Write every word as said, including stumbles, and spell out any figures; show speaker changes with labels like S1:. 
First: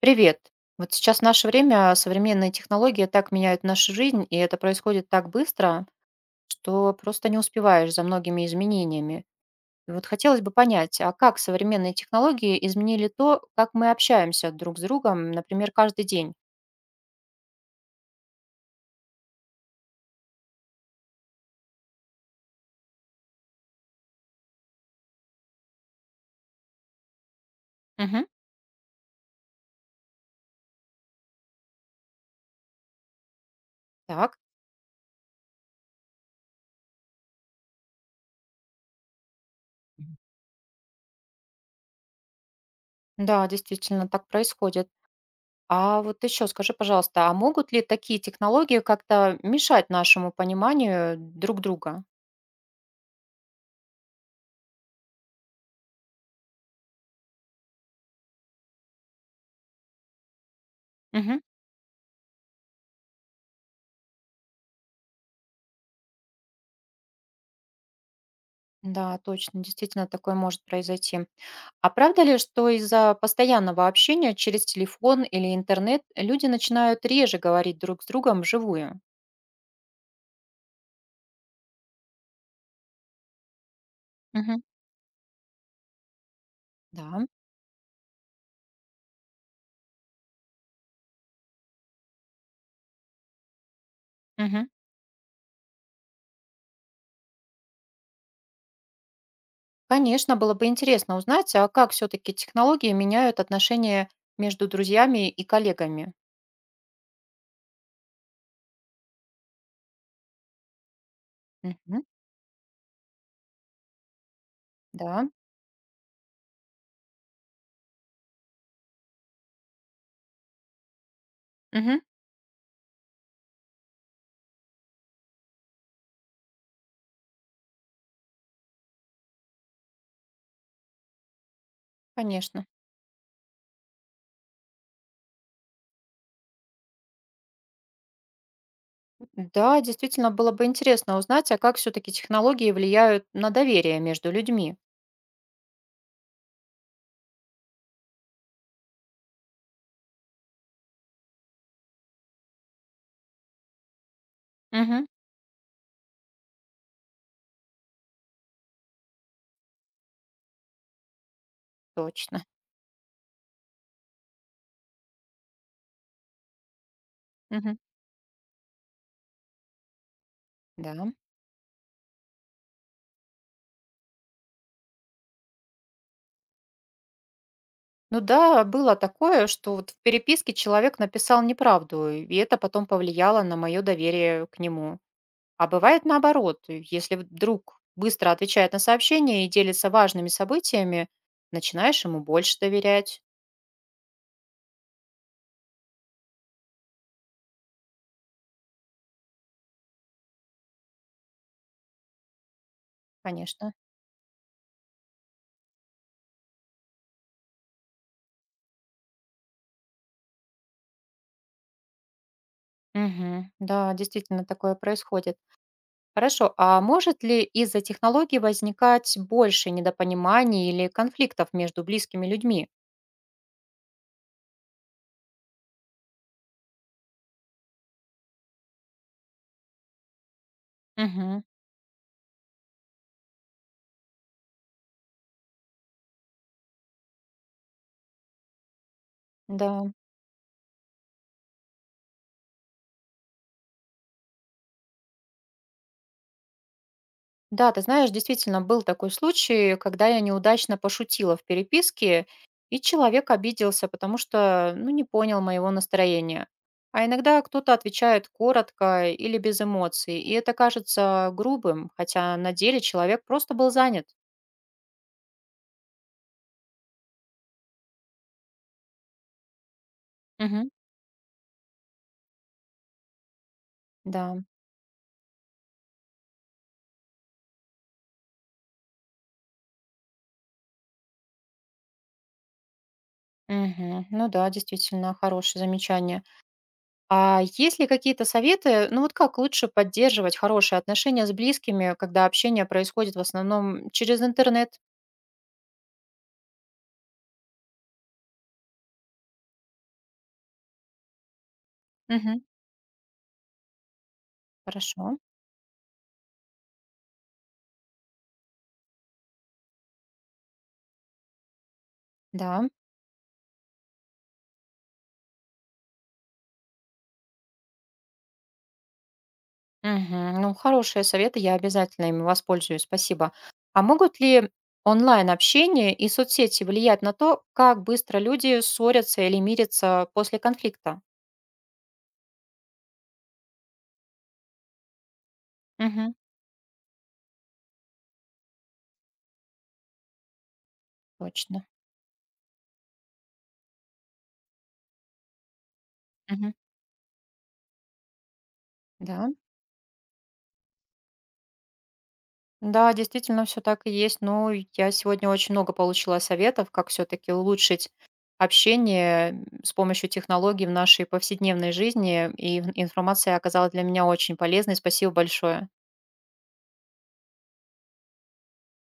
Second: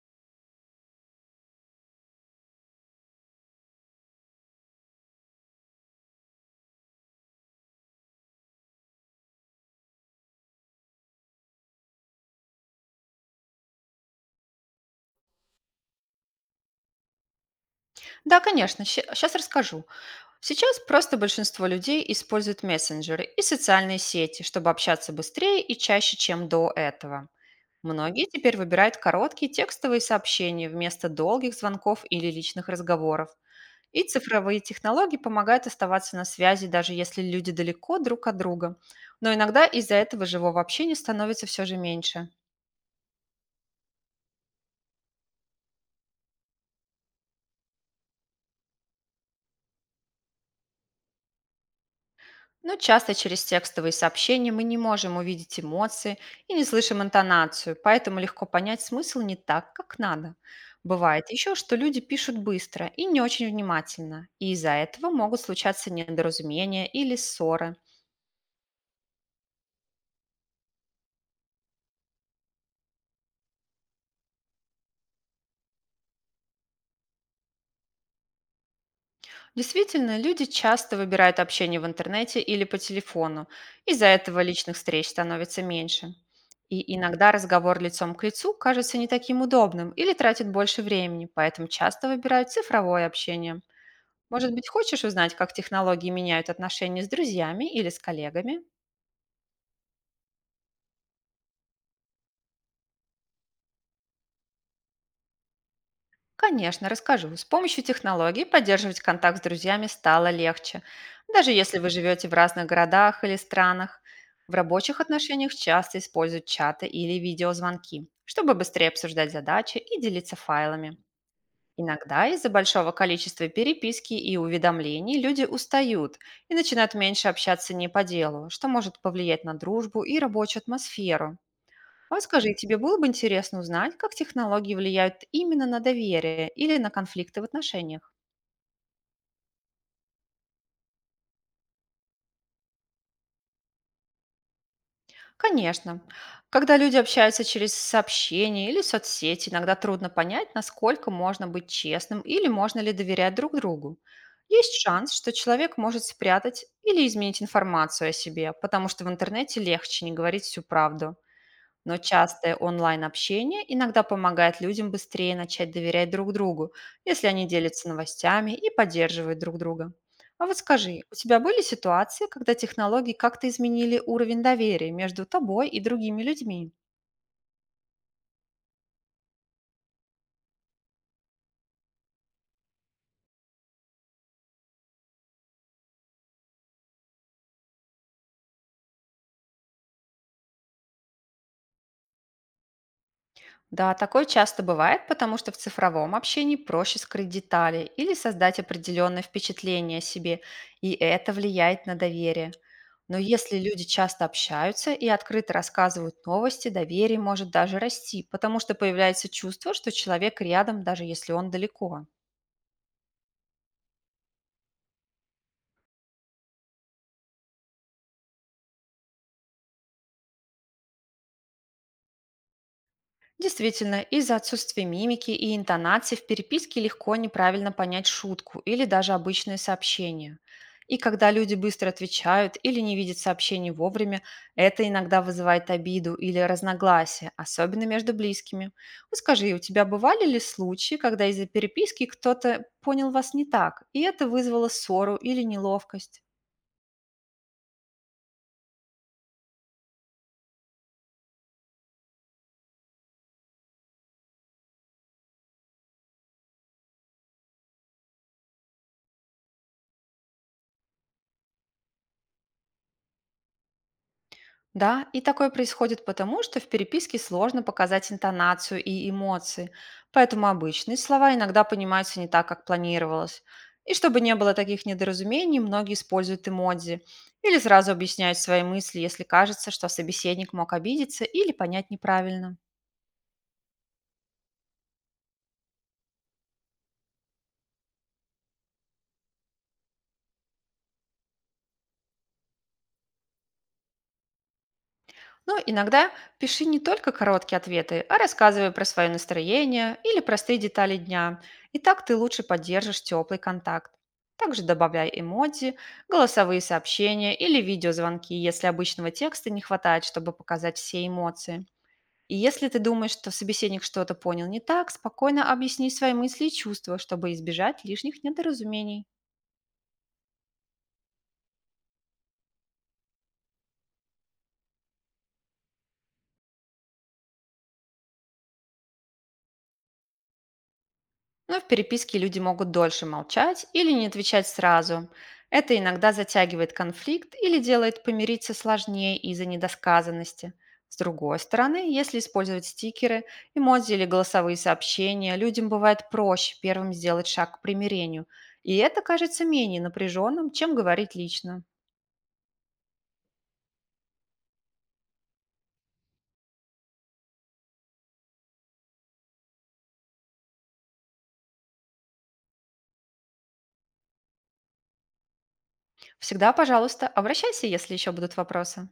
S1: Привет. Вот сейчас в наше время современные технологии так меняют нашу жизнь, и это происходит так быстро, что просто не успеваешь за многими изменениями. И вот хотелось бы понять, а как современные технологии изменили то, как мы общаемся друг с другом, например, каждый день?
S2: Да, конечно, сейчас расскажу. Сейчас просто большинство людей используют мессенджеры и социальные сети, чтобы общаться быстрее и чаще, чем до этого.
S1: Мгм.
S2: Многие теперь выбирают короткие текстовые сообщения вместо долгих звонков или личных разговоров. И
S1: Так.
S2: цифровые технологии помогают оставаться на связи, даже если люди далеко друг от друга. Но иногда из-за
S1: Мгм.
S2: этого живого общения становится все же меньше.
S1: Да, действительно, так происходит. А вот еще скажи, пожалуйста, а могут ли такие технологии как-то мешать нашему пониманию друг друга?
S2: Но часто через текстовые сообщения мы не можем увидеть эмоции и не слышим интонацию, поэтому легко понять смысл не так, как надо. Бывает
S1: Мгм.
S2: еще, что люди пишут быстро и не очень внимательно, и из-за этого могут случаться недоразумения или ссоры.
S1: Да, точно, действительно, такое может произойти. А правда ли, что из-за постоянного общения через телефон или интернет люди начинают реже говорить друг с другом вживую?
S2: Действительно, люди часто выбирают общение в интернете или по телефону, из-за этого
S1: Мгм.
S2: личных встреч становится меньше. И
S1: Да.
S2: иногда разговор лицом к лицу кажется не таким удобным или тратит больше времени, поэтому часто выбирают цифровое общение. Может
S1: Мгм.
S2: быть, хочешь узнать, как технологии меняют отношения с друзьями или с коллегами?
S1: Конечно, было бы интересно узнать, а как все-таки технологии меняют отношения между друзьями и коллегами?
S2: Конечно, расскажу. С помощью технологий поддерживать контакт с друзьями стало легче, даже если вы
S1: Мгм.
S2: живете в разных городах или странах. В рабочих
S1: Да.
S2: отношениях часто используют чаты или видеозвонки, чтобы быстрее обсуждать задачи и делиться файлами.
S1: Мгм.
S2: Иногда из-за большого количества переписки и уведомлений люди устают и начинают меньше общаться не по делу, что может повлиять на дружбу и рабочую атмосферу. А вот скажи,
S1: Конечно.
S2: тебе было бы интересно узнать, как технологии влияют именно на доверие или на конфликты в отношениях?
S1: Да, действительно, было бы интересно узнать, а как все-таки технологии влияют на доверие между людьми.
S2: Конечно. Когда люди общаются через сообщения или соцсети, иногда трудно понять, насколько можно быть честным или можно ли доверять друг другу. Есть
S1: Мгм.
S2: шанс, что человек может спрятать или изменить информацию о себе, потому что в интернете легче не говорить всю правду. Но
S1: Точно.
S2: частое онлайн-общение иногда помогает людям быстрее начать доверять друг другу, если они
S1: Мгм.
S2: делятся новостями и поддерживают друг друга. А вот
S1: Да.
S2: скажи, у тебя были ситуации, когда технологии как-то изменили уровень доверия между тобой и другими людьми?
S1: Ну да, было такое, что вот в переписке человек написал неправду, и это потом повлияло на мое доверие к нему. А бывает наоборот, и если вдруг быстро отвечает на сообщение и делится важными событиями, начинаешь ему больше доверять,
S2: Да, такое часто бывает, потому что в цифровом общении проще скрыть детали или создать определенное впечатление о себе, и это влияет на доверие. Но если
S1: конечно.
S2: люди часто общаются и открыто рассказывают новости, доверие может даже расти, потому что появляется чувство, что человек рядом, даже если он далеко.
S1: Мгм. Да, действительно такое происходит. Хорошо, а может ли из-за технологий возникать больше недопониманий или конфликтов между близкими людьми?
S2: Действительно, из-за отсутствия мимики и интонации в переписке легко неправильно понять шутку или даже обычное сообщение. И когда
S1: Мгм.
S2: люди быстро отвечают или не видят сообщений вовремя, это иногда вызывает обиду или разногласия, особенно между близкими. Вот скажи, у
S1: Да.
S2: тебя бывали ли случаи, когда из-за переписки кто-то понял вас не так, и это вызвало ссору или неловкость?
S1: Да, ты знаешь, действительно был такой случай, когда я неудачно пошутила в переписке, и человек обиделся, потому что, ну, не понял моего настроения. А иногда кто-то отвечает коротко или без эмоций, и это кажется грубым, хотя на деле человек просто был занят.
S2: Да, и такое происходит потому, что в переписке сложно показать интонацию и эмоции, поэтому
S1: Мгм.
S2: обычные слова иногда понимаются не так, как планировалось. И чтобы не
S1: Да.
S2: было таких недоразумений, многие используют эмодзи или сразу объясняют свои мысли, если кажется, что собеседник мог обидеться или понять неправильно.
S1: Мгм. Ну да, действительно, хорошее замечание. А есть ли какие-то советы, ну вот как лучше поддерживать хорошие отношения с близкими, когда общение происходит в основном через интернет?
S2: Ну, иногда пиши не только короткие ответы, а рассказывай про свое настроение или простые детали дня. И так ты лучше поддержишь теплый контакт. Также
S1: Хорошо,
S2: добавляй эмодзи, голосовые сообщения или видеозвонки, если обычного текста не хватает, чтобы показать все эмоции. И если
S1: да.
S2: ты думаешь, что собеседник что-то понял не так, спокойно объясни свои мысли и чувства, чтобы избежать лишних недоразумений.
S1: Мгм. Ну, хорошие советы, я обязательно ими воспользуюсь, спасибо. А могут ли онлайн-общение и соцсети влиять на то, как быстро люди ссорятся или мирятся после конфликта?
S2: Но в переписке люди могут дольше молчать или не отвечать сразу. Это иногда
S1: Мгм.
S2: затягивает конфликт или делает помириться сложнее из-за недосказанности. С другой
S1: Точно.
S2: стороны, если использовать стикеры, эмодзи или голосовые сообщения, людям бывает
S1: Мгм.
S2: проще первым сделать шаг к примирению. И это
S1: Да.
S2: кажется менее напряженным, чем говорить лично.
S1: Да, действительно, все так и есть. Ну, я сегодня очень много получила советов, как все-таки улучшить общение м, с помощью технологий в нашей повседневной жизни, и ин- информация оказалась для меня очень полезной. Спасибо большое.
S2: Всегда, пожалуйста, обращайся, если еще будут вопросы.